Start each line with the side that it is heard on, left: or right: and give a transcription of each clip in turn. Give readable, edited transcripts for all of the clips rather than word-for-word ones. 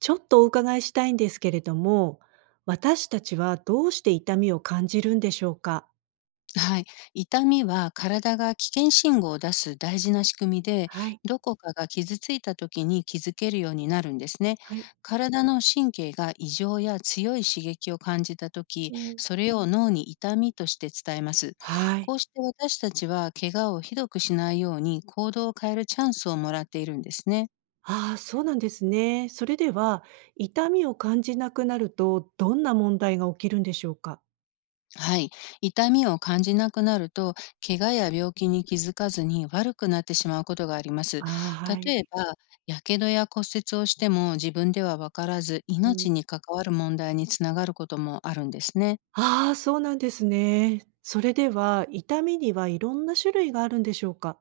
right: ちょっとお伺いしたいんですけれども、私たちはどうして痛みを感じるんでしょうか？
left: はい。痛みは体が危険信号を出す大事な仕組みで、
right: はい、
left: どこかが傷ついた時に気づけるようになるんですね。
right: はい、
left: 体の神経が異常や強い刺激を感じた時、
right: うん。
left: それを脳に痛みとして伝えます。
right: はい。
left: こうして私たちは怪我をひどくしないように行動を変えるチャンスをもらっているんですね。
right: ああ、そうなんですね。それでは、痛みを感じなくなると、どんな問題が起きるんでしょうか？
left: はい。痛みを感じなくなると、怪我や病気に気づかずに悪くなってしまうことがあります。
right: ああ、はい、
left: 例えば、やけどや骨折をしても自分では分からず、
right: うん。
left: 命に関わる問題につながることもあるんですね。
right: ああ、そうなんですね。それでは、痛みにはいろんな種類があるんでしょうか？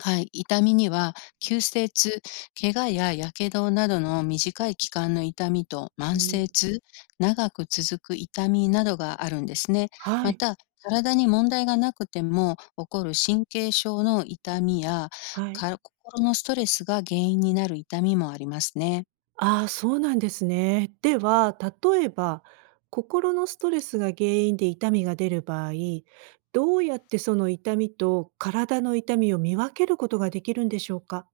left: はい、痛みには急性痛、怪我ややけどなどの短い期間の痛みと
right: う
left: 慢
right: ん。
left: 性痛、長く続く痛みなどがあるんですね。
right: は
left: ま
right: い。
left: た、体に問題がなくても起こる神経症の痛みや
right: はい。
left: か心のストレスが原因になる痛みもありますね。
right: ああ、そうなんですね。では、例えば、心のストレスが原因で痛みが出る場合、どうやってその痛みと体の痛みを見分けることができるんでしょうか？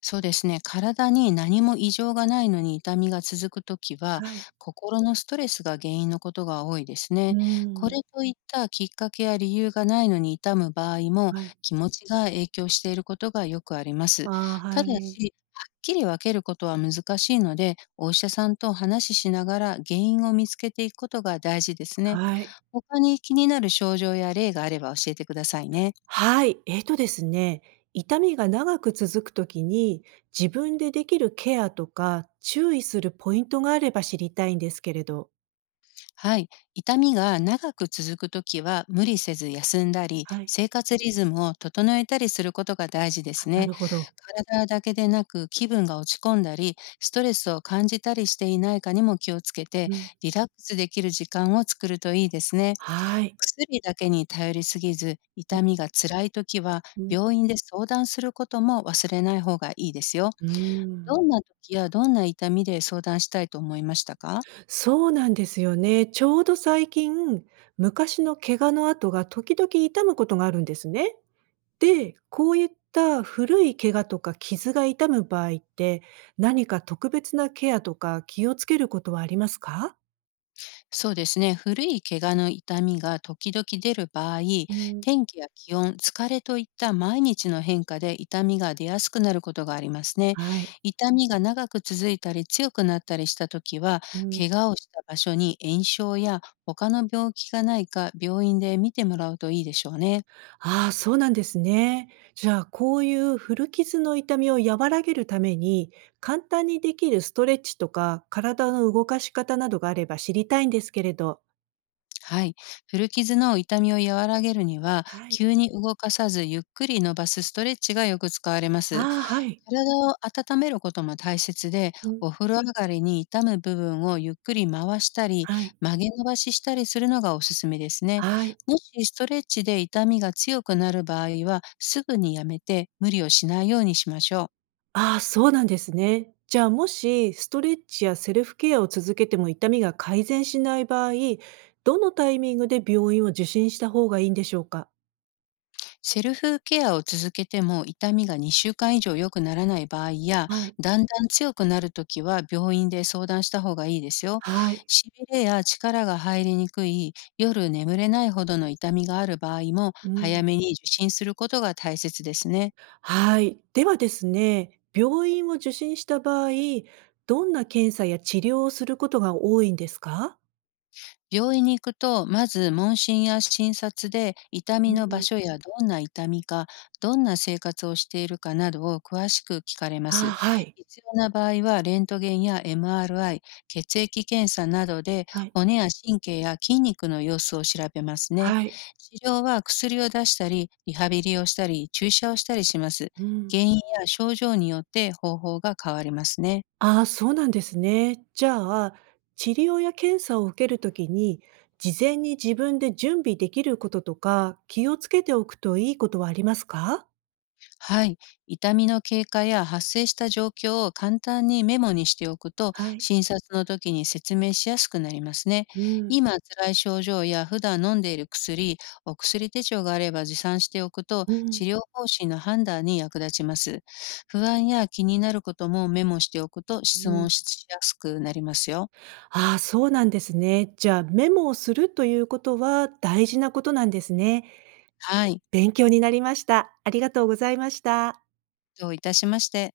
left: そうですね。体に何も異常がないのに痛みが続くときは、
right: はい。
left: 心のストレスが原因のことが多いです
right: うー
left: ね。これ
right: ん、
left: といったきっかけや理由がないのに痛む場合も、
right: はい。
left: 気持ちが影響していることがよくあります。
right: ああ、
left: た
right: は
left: だ
right: い。
left: し、はっきり分けることは難しいので、お医者さんと話ししながら原因を見つけていくことが大事ですね。
right: はい。
left: 他に気になる症状や例があれば教えてくださいね。
right: はい。えっとですね、痛みが長く続くときに、自分でできるケアとか、注意するポイントがあれば知りたいんですけれど。
left: はい。痛みが長く続くときは、無理せず休んだり、
right: はい。
left: 生活リズムを整えたりすることが大事で
right: あ、
left: す
right: な
left: ね。
right: るほど。
left: 体だけでなく、気分が落ち込んだり、ストレスを感じたりしていないかにも気をつけて、
right: うん。
left: リラックスできる時間を作るといいですね。
right: はい。
left: 薬だけに頼りすぎず、
right: うん
left: 痛みが辛いときは、
right: うん。
left: 病院で相談することも忘れない方がいいですよ。
right: うーん、
left: どんな時やどんな痛みで相談したいと思いましたか？
right: そうなんですよね。ちょうど最近、昔の怪我の跡が時々痛むことがあるんですね。で、こういった古い怪我とか傷が痛む場合って、何か特別なケアとか気をつけることはありますか？
left: そうですね。古い怪我の痛みが時々出る場合、
right: うん、
left: 天気や気温、疲れといった毎日の変化で痛みが出やすくなることがありますね。
right: はい。
left: 痛みが長く続いたり強くなったりしたときは、
right: うん、
left: 怪我をした場所に炎症や他の病気がないか病院で見てもらうといいでしょうね。
right: ああ、そうなんですね。じゃあ、こういう古傷の痛みを和らげるために、簡単にできるストレッチとか、体の動かし方などがあれば知りたいんですけれど。
left: はい。古傷の痛みを和らげるには、
right: はい。
left: 急に動かさずゆっくり伸ばすストレッチがよく使われます。
right: ああ、はい。
left: 体を温めることも大切で、
right: うん。
left: お風呂上がりに痛む部分をゆっくり回したり、
right: はい。
left: 曲げ伸ばししたりするのがおすすめですね。
right: はい。
left: もしストレッチで痛みが強くなる場合は、すぐにやめて無理をしないようにしましょう。
right: ああ、そうなんですね。じゃあ、もしストレッチやセルフケアを続けても痛みが改善しない場合、どのタイミングで病院を受診した方がいいんでしょうか？
left: セルフケアを続けても痛みが2週間以上良くならない場合や、
right: はい。
left: だんだん強くなるときは病院で相談した方がいいですよ。
right: はい。
left: しびれや力が入りにくい、夜眠れないほどの痛みがある場合も、
right: う
left: 早
right: ん。
left: めに受診することが大切ですね。
right: はい。ではですね、病院を受診した場合、どんな検査や治療をすることが多いんですか？
left: 病院に行くと、まず問診や診察で痛
right: う
left: みの場
right: ん。
left: 所やどんな痛みか、どんな生活をしているかなどを詳しく聞かれま
right: ああ、
left: す。
right: はい。
left: 必要な場合はレントゲンや MRI、血液検査などで
right: はい。
left: 骨や神経や筋肉の様子を調べますね。
right: はい。
left: 治療は薬を出したり、リハビリをしたり、注射をしたりします。
right: うん。
left: 原因や症状によって方法が変わりますね。
right: ああ、そうなんですね。じゃあ、治療や検査を受けるときに、事前に自分で準備できることとか、気をつけておくといいことはありますか。
left: はい。痛みの経過や発生した状況を簡単にメモにしておくと、
right: はい。
left: 診察の時に説明しやすくなりますね。
right: うん、
left: 今、辛い症状や普段飲んでいる薬、お薬手帳があれば持参しておくと、
right: うん、
left: 治療方針の判断に役立ちます。不安や気になることもメモしておくと
right: う
left: 質
right: ん。
left: 問しやすくなりますよ。
right: ああ、そうなんですね。じゃあ、メモをするということは大事なことなんですね。
left: はい。
right: 勉強になりました。ありがとうございました。
left: どういたしまして。